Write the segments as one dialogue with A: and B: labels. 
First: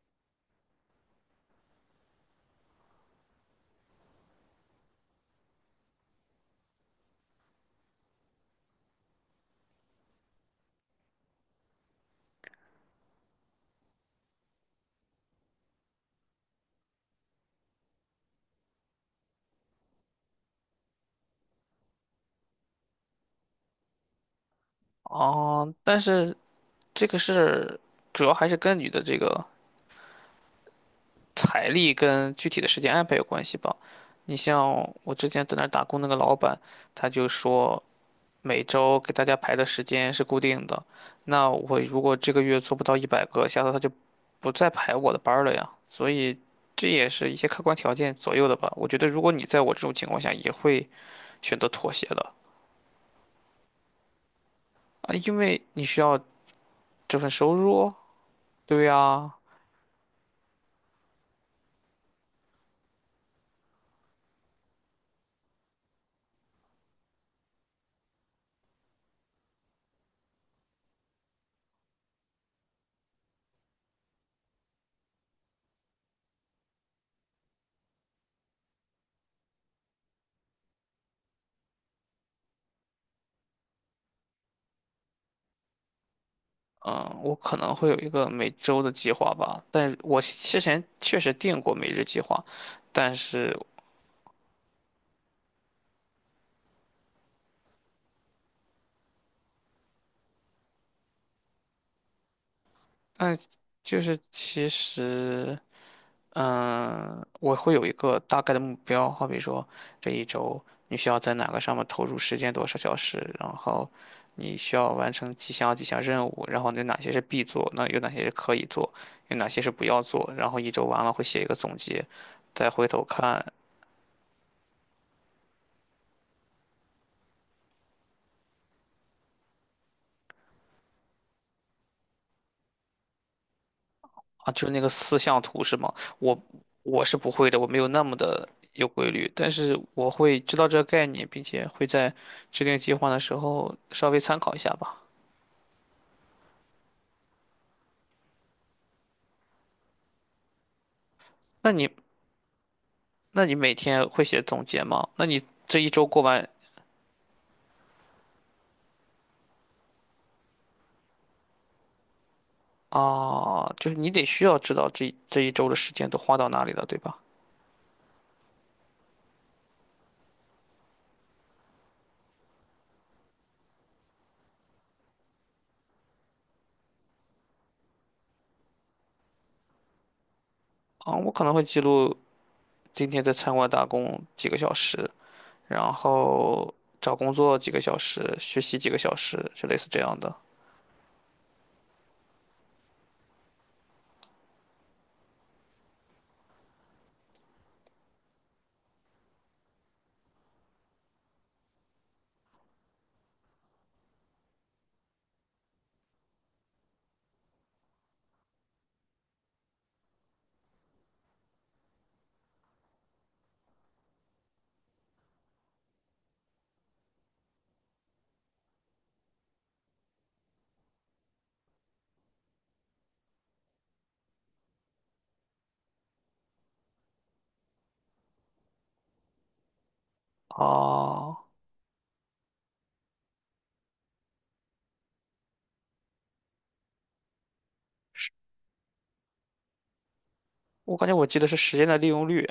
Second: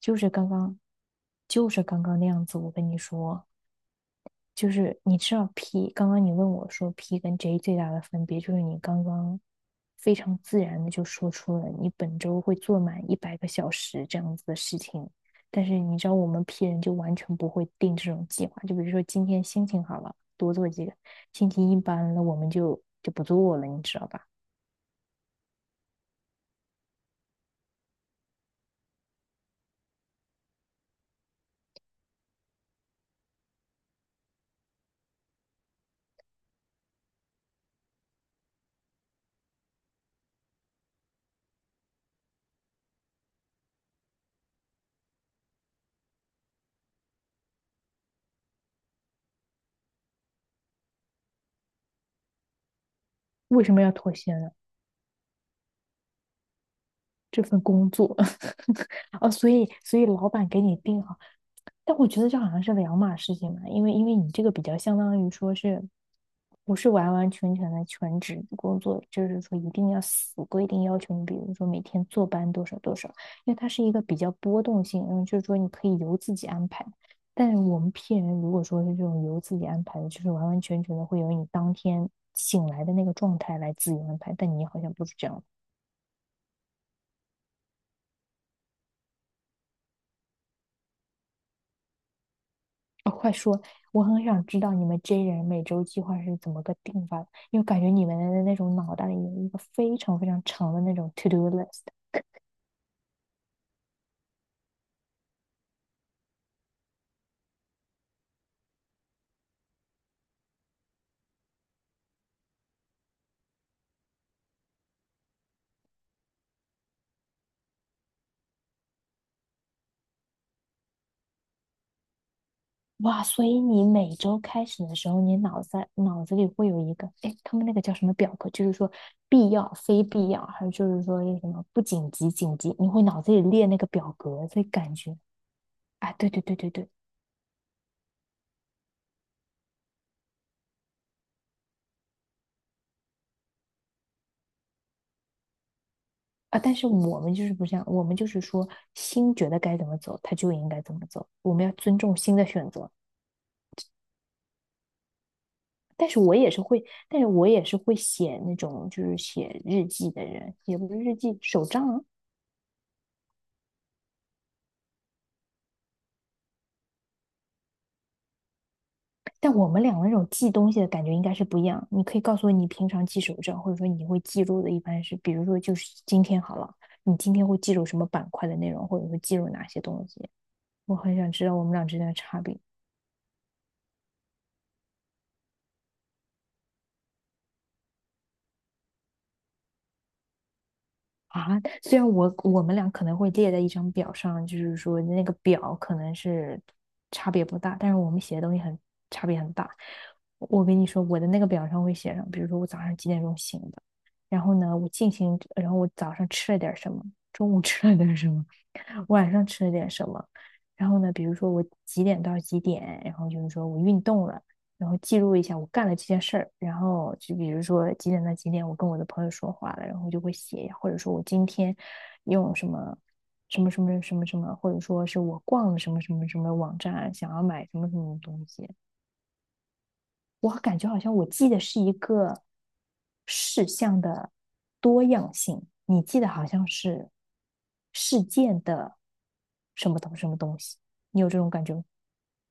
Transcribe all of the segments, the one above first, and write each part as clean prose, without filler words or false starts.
A: 就是刚刚，就是刚刚那样子。我跟你说，就是你知道 P，刚刚你问我说 P 跟 J 最大的分别，就是你刚刚非常自然的就说出了你本周会做满100个小时这样子的事情。但是你知道我们 P 人就完全不会定这种计划，就比如说今天心情好了，多做几个；心情一般了，我们就不做了，你知道吧？
B: 哦，但是这个是主要还是跟你的这个财力跟具体的时间安排有关系吧。你像我之前在那儿打工那个老板，他就说每周给大家排的时间是固定的，那我如果这个月做不到100个，下次他就不再排我的班儿了呀。所以这也是一些客观条件左右的吧。我觉得如果你在我这种情况下，也会选择妥协的
A: 为什么要妥协呢？
B: 啊，因为你需要这份
A: 这
B: 收
A: 份工
B: 入。
A: 作
B: 对
A: 哦，
B: 呀。
A: 所以老板给你定好。但我觉得这好像是两码事情嘛，因为你这个比较相当于说是，不是完完全全的全职工作，就是说一定要死规定要求你，比如说每天坐班多少多少，因为它是一个比较波动性，然后就是说你可以由自己安排。但是我们 P 人如果说是这种由自己安排的，就是完完全全的会由你当天醒来的那个状态来自由安排，但你好像不是这样。
B: 嗯，我可能会有一个每周的计划吧，但是我之前确实定过每日计划，
A: 哦，
B: 但
A: 快
B: 是，
A: 说！我很想知道你们 J 人每周计划是怎么个定法的，因为感觉你们的那种脑袋里有一个非常非常长的那种 to do list。
B: 嗯，就是其实，我会有一个大概的目标，好比说这一周你需要在哪个上面投入时间多少小时，然后你需要完成几项任务，然后有哪些是必做，那有哪些是可以做，有哪些是不要做，然后一周完了会写一个总结，再回头
A: 哇，
B: 看。
A: 所以你每周开始的时候，你脑子里会有一个，哎，他们那个叫什么表格？就是说必要、非必要，还有就是说那什么不紧急、紧急，你会脑子里列那个表格，
B: 啊，就
A: 所以
B: 是那个
A: 感觉，
B: 四象图是吗？
A: 啊，对
B: 我
A: 对对对对，
B: 我是不会的，我没有那么的有规律，但是我会知道这个概念，并且会在制定计划的时候稍微参考一下吧。
A: 啊，但是我们就是不这样，我们就是说心觉得该怎么走，他就应该怎么走，我们要
B: 那你
A: 尊重心的选择。
B: 那你每天会写总结吗？那你这一周
A: 但是
B: 过
A: 我
B: 完
A: 也是会，但是我也是会写那种就是写日记的人，也不是日记，手账啊
B: 啊，就是你得需要知道这一周的时间都花到哪里了，对吧？
A: 但我们俩那种记东西的感觉应该是不一样。你可以告诉我你平常记手账，或者说你会记录的一般是，比如说就是今天好了，你今天会记录什么板块的内容，或者说记录哪些东西。我很
B: 啊，我
A: 想
B: 可
A: 知
B: 能
A: 道
B: 会
A: 我们
B: 记
A: 俩之间的
B: 录
A: 差别。
B: 今天在餐馆打工几个小时，然后找工作几个小时，学习几个小时，就类似这样的。
A: 啊，虽然我们俩可能会列在一张表上，就是说那个表可能是差别不大，但是我们写的东西很差别很大。我跟你说，我的那个表上会写上，比如说我早上几点钟醒的，然后呢，我进行，然后我早上吃了点儿什么，中午吃了点儿什么，晚上吃了点什么。然后呢，比如说我几点到几点，然后就是说我运动了，然后记录一下我干了这件事儿。然后就比如说几点到几点，我跟我的朋友说话了，然后就会写，或者说我今天用什么什么什么什么什么，或者说是我逛了什么什么什么网站，想要买什么什么东西，我感觉好像我
B: 啊。
A: 记得是一个事项的多样性，你记得好像是事件的什么东什么东西，
B: 我感觉
A: 你
B: 我
A: 有这
B: 记得
A: 种
B: 是
A: 感觉
B: 时
A: 吗？
B: 间的利用率。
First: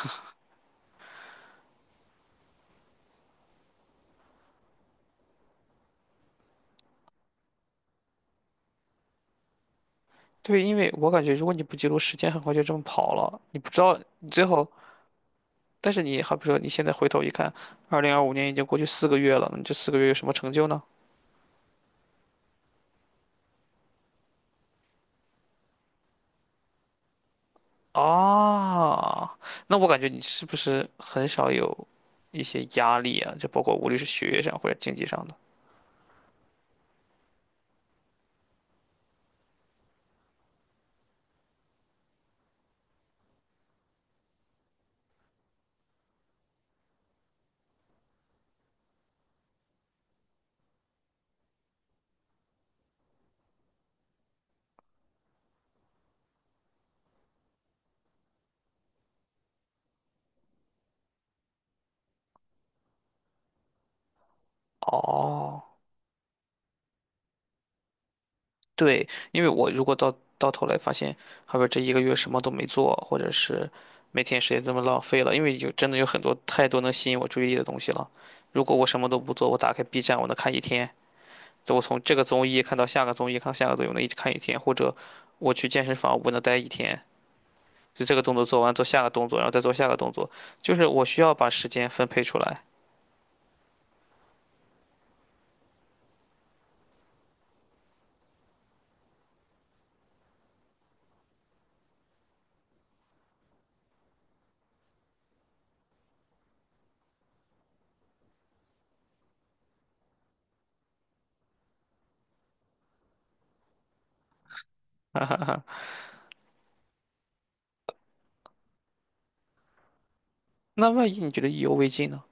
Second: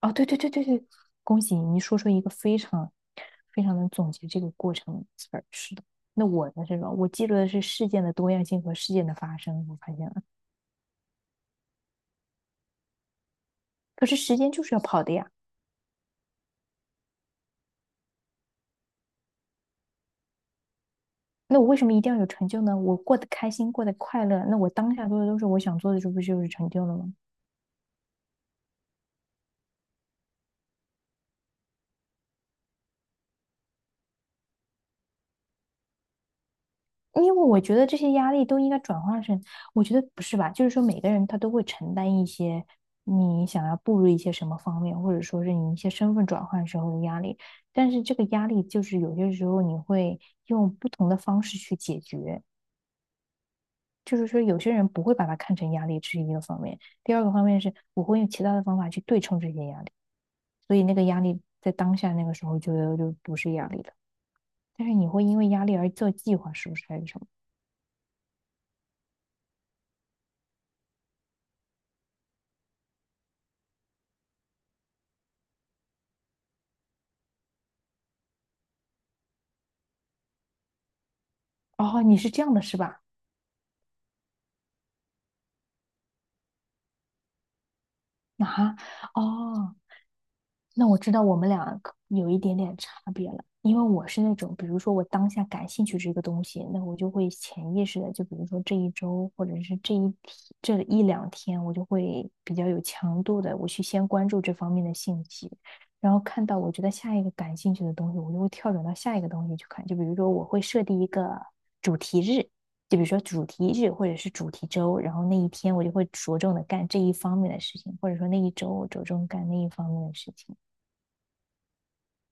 A: 哦，对对对对对，恭喜你，你说出一个非常非常能总结这个过程的词儿是的，那我的这种，我记录的是事件的多样性和事件的发生，我发现了。
B: 对，因为我感觉如果你不记录时间，很快就这么跑了。你不知道
A: 可是
B: 你
A: 时
B: 最
A: 间就
B: 后，
A: 是要跑的呀。
B: 但是你好比说你现在回头一看，2025年已经过去四个月了，那你这四个月有什么成就呢？
A: 那我为什么一定要有成就呢？我过得开心，过得快乐，那我当下做的都是我想做的，这不就是成就了吗？
B: 啊，那我感觉你是不是很少有一些压力啊？就包括无论是学业上或者经济上的。
A: 因为我觉得这些压力都应该转化成，我觉得不是吧？就是说每个人他都会承担一些你想要步入一些什么方面，或者说是你一些身份转换时候的压力。但是这个压力就是有些时候你会用不同的方式去解决，就是说有些人不会把它看成压力，这是一个方面。第二个方面是我会用其他的方法去对冲这些压力，所以那个压力在当下那个时候就不是压力了。但是你会因为
B: 哦，
A: 压力而做计划，是不是还是什么？
B: 对，因为我如果到头来发现，后边这一个月什么都没做，或者是每天时间这么浪费了，因为真的有很多太多能吸引我注意力的东西了。如果我什么都不做，我打开 B 站，我能看一天，就我从
A: 哦，
B: 这
A: 你
B: 个
A: 是这
B: 综
A: 样的，
B: 艺看
A: 是
B: 到
A: 吧？
B: 下个综艺，看到下个综艺，我能一直看一天，或者我去健身房，我能待一天，就这个动作做完，
A: 啊，
B: 做下个动作，然后再做
A: 哦，
B: 下个动作，就是
A: 那我
B: 我
A: 知
B: 需
A: 道
B: 要
A: 我们
B: 把时
A: 俩
B: 间
A: 可
B: 分配
A: 有
B: 出
A: 一点
B: 来。
A: 点差别了，因为我是那种，比如说我当下感兴趣这个东西，那我就会潜意识的，就比如说这一周或者是这一天这一两天，我就会比较有强度的，我去先关注这方面的信息，然后看到我觉得下一个感兴趣的东西，我就会跳转到下一个东西去看。就比如说我会设定一个主题日，就比如说主题日或者是主题周，然后
B: 哈哈
A: 那一
B: 哈，
A: 天我就会着重的干这一方面的事情，或者说那一周我着重干那一方面的事情。
B: 那万一你觉得意犹未尽呢？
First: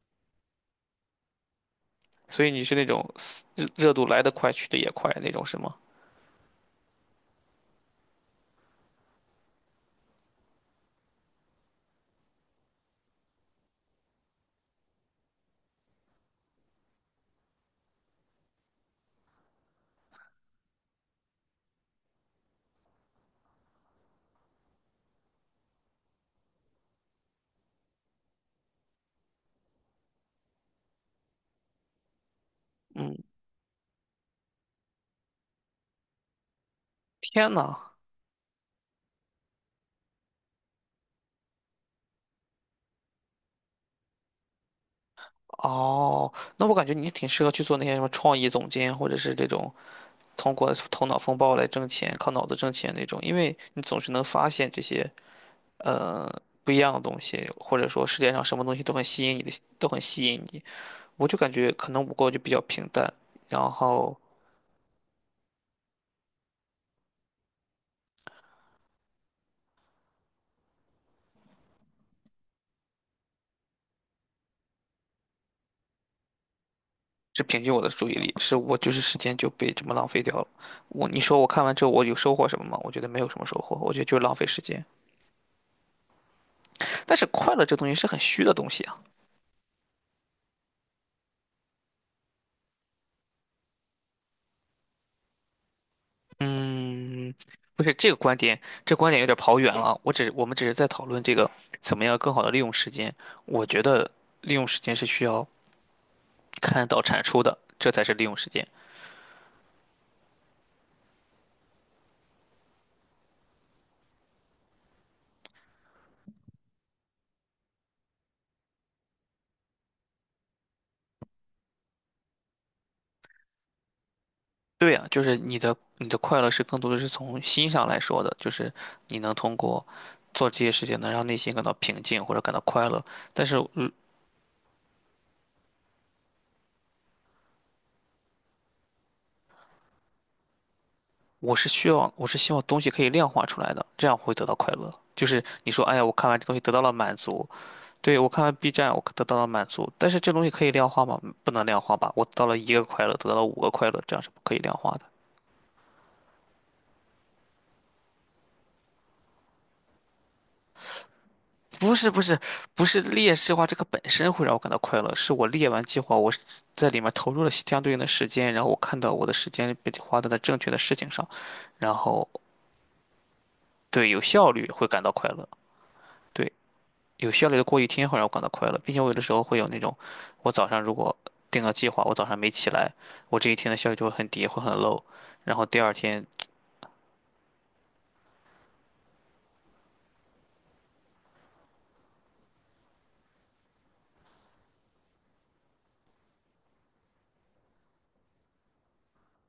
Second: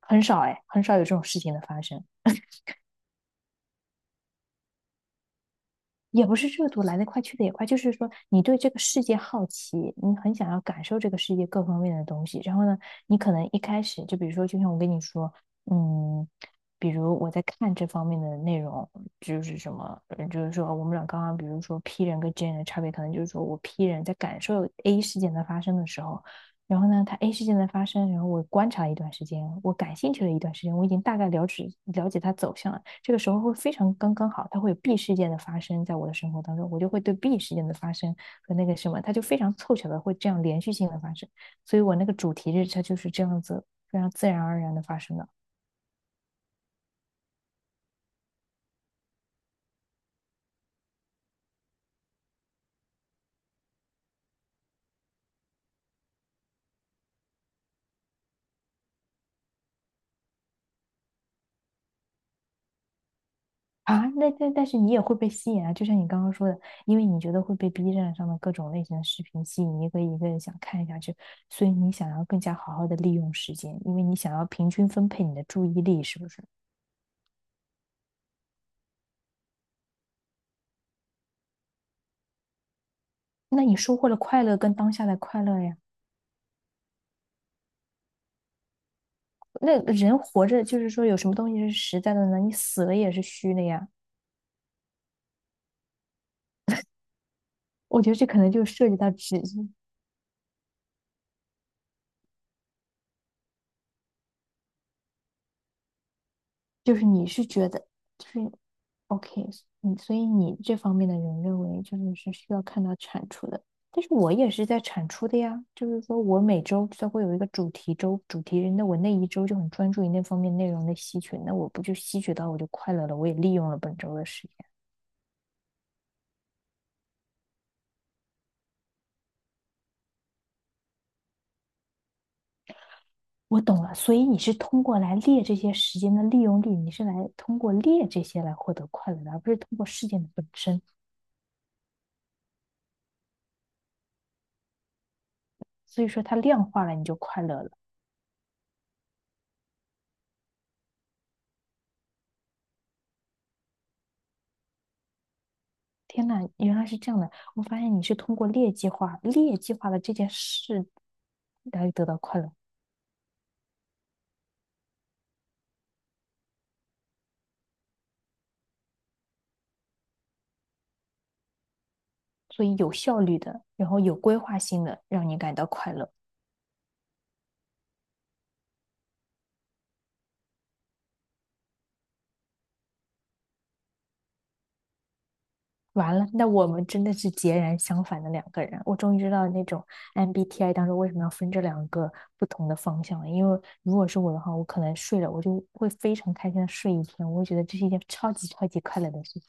A: 很少哎，很少有这种事情的发生。
B: 所以你是那种热度来得快，去得也快那种，是吗？
A: 也不是热度来得快去得也快，就是说你对这个世界好奇，你很想要感受这个世界各方面的东西。然后呢，你可能一开始就比如说，就像我跟你说，嗯，比如我在看这方面的内容，就是什么，就是说我们俩刚刚比如说 P 人跟 J 人的差别，可能就是说我 P 人在感受 A 事件的发生的时候，然后呢，它 A 事件的发生，然后我观察了一段时间，我感兴趣了一段时间，我已经大概了解了解它走向了。这个时候会非常刚刚好，它会有 B 事件的发生在我的生活当中，我就会对 B
B: 天
A: 事件的
B: 呐，
A: 发生和那个什么，它就非常凑巧的会这样连续性的发生，所以我那个主题日它就是这样子非常自然而然的发生的。
B: 哦，那我感觉你挺适合去做那些什么创意总监，或者是这种通过头脑风暴来挣钱、靠脑子挣钱那种，因为你总是能发现这些呃不一样的东西，或者说世界上什么东西都很吸引你的，都很吸引你。我就感觉可能我过就比较平淡，然
A: 啊，
B: 后
A: 那但是你也会被吸引啊，就像你刚刚说的，因为你觉得会被 B 站上的各种类型的视频吸引，一个一个想看下去，所以你想要更加好好的利用时间，因为你想要平均分配你的注意力，是不是？
B: 是平均我的注意力，是我就是时间就被这么浪费掉了。你说我看完之后我有收获什么吗？我觉得没有什么收
A: 那
B: 获，
A: 你
B: 我
A: 收
B: 觉得
A: 获了
B: 就是浪
A: 快
B: 费
A: 乐
B: 时
A: 跟
B: 间。
A: 当下的快乐呀。
B: 但是快乐这东西是很虚的东西啊。
A: 那人活着就是说有什么东西是实在的呢？你死了也是虚的呀。
B: 嗯，不是
A: 我
B: 这
A: 觉
B: 个
A: 得这
B: 观
A: 可能
B: 点，
A: 就涉
B: 这
A: 及
B: 观
A: 到
B: 点有点
A: 只，
B: 跑远了。我们只是在讨论这个怎么样更好的利用时间。我觉得利用时间是需要看
A: 就
B: 到
A: 是
B: 产
A: 你
B: 出
A: 是
B: 的，
A: 觉得，
B: 这才是利
A: 就
B: 用时
A: 是
B: 间。
A: OK，嗯，所以你这方面的人认为就是是需要看到产出的，但是我也是在产出的呀，就是说我每周都会有一个主题周，主题日，那我那一周就很专注于那方面内容的吸取，那我不就吸取到我就快乐了，我也利用了本周的时间。
B: 对呀，就是你的快乐是更多的是从心上来说的，就是你能通过做这些事情能让内心感到平静或者感到快乐。但是，
A: 我懂了，所以你是通过来列这些时间的利用率，你是来通过列这些来获得快乐的，而不是通过事件的本身。
B: 我是希望东西可以量化出来的，这样会得到快乐。就是你说，哎呀，
A: 所以
B: 我
A: 说
B: 看
A: 它
B: 完这东西
A: 量
B: 得到
A: 化
B: 了
A: 了，你
B: 满
A: 就快
B: 足，
A: 乐了。
B: 对，我看完 B 站，我得到了满足，但是这东西可以量化吗？不能量化吧？我得到了一个快乐，得到了五个快乐，这样是不可以量化的。
A: 天呐，原来是这样的！我发现你是通过劣计划、劣计划的这件事来
B: 不
A: 得
B: 是
A: 到
B: 不是
A: 快乐，
B: 不是，列式化这个本身会让我感到快乐，是我列完计划，我是在里面投入了相对应的时间，然后我看到我的时间被花在了正确的事情上，然后
A: 所以有效率的，然后
B: 对
A: 有
B: 有
A: 规
B: 效
A: 划
B: 率
A: 性
B: 会
A: 的，
B: 感到
A: 让
B: 快
A: 你
B: 乐，
A: 感到快乐。
B: 对，有效率的过一天会让我感到快乐，并且我有的时候会有那种，我早上如果定了计划，我早上没起来，我这一天的效率就会很低，会很 low，然后第二
A: 完了，
B: 天。
A: 那我们真的是截然相反的两个人。我终于知道那种 MBTI 当中为什么要分这两个不同的方向了。因为如果是我的话，我可能睡了，我就会非常开心的睡一天，我会觉得这是一件超级超级快乐的事情。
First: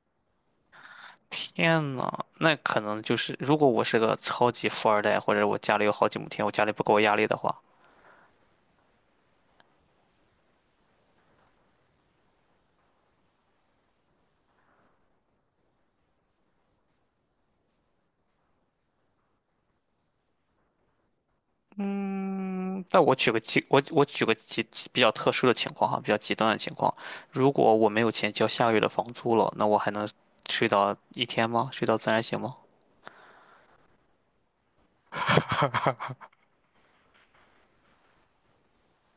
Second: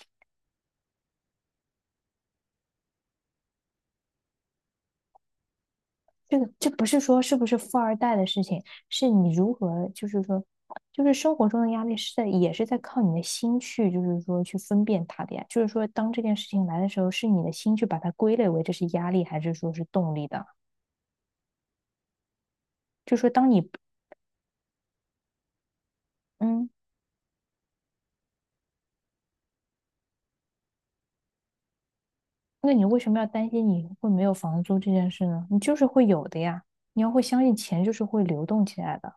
B: 天呐，那可能就是，如果我是个超级富二代，或者我家里有好几亩
A: 这
B: 田，
A: 个
B: 我家
A: 这
B: 里不
A: 不
B: 给我
A: 是
B: 压
A: 说
B: 力
A: 是
B: 的
A: 不
B: 话，
A: 是富二代的事情，是你如何，就是说，就是生活中的压力是在，也是在靠你的心去，就是说去分辨它的呀。就是说，当这件事情来的时候，是你的心去把它归类为这是压力，还是说是动力的？
B: 嗯，那我
A: 就是说，
B: 举个
A: 当
B: 极，
A: 你，
B: 我举个极比较特殊的情况哈，比较极端的
A: 嗯，
B: 情况，如果我没有钱交下个月的房租了，那我还能睡到一天吗？睡到自然醒吗？
A: 那你为什么要担心你会没有房租这件事呢？你就是会有的呀，你要会相信钱就是会流动起来的。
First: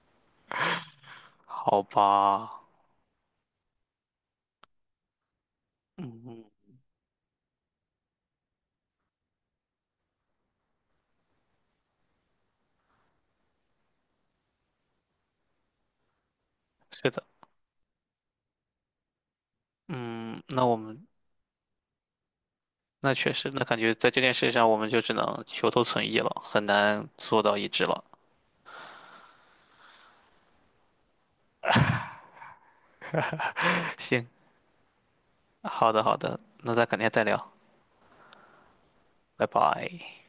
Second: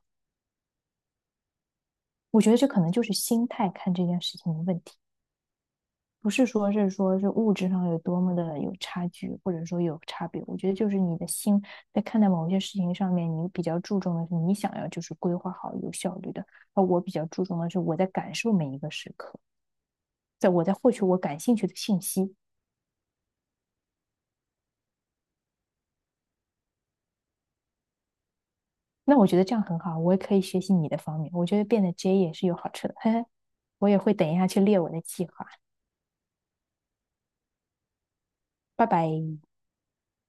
B: 好
A: 我觉得
B: 吧，
A: 这可能就是心态看这件事情的问题。不
B: 嗯，
A: 是说是说是物质上有多么的有差距，或者说有差别。我觉得就是你的心在看待某些事情上面，你比较注重的是你想要就是规划好有效率的，而我
B: 是
A: 比
B: 的，
A: 较注重的是我在感受每一个时刻，
B: 嗯，
A: 在我
B: 那
A: 在
B: 我
A: 获取
B: 们
A: 我感兴趣的信息。
B: 那确实，那感觉在这件事上，我们就只能求同存异了，很难做到一致了。
A: 那我觉得这样很好，我也可以学习你的方面。我觉得变得 J 也是有好处的，嘿嘿，我 也会
B: 行，
A: 等一下去列我的计划。
B: 好的好的，那咱改天再聊，
A: 拜拜。
B: 拜拜。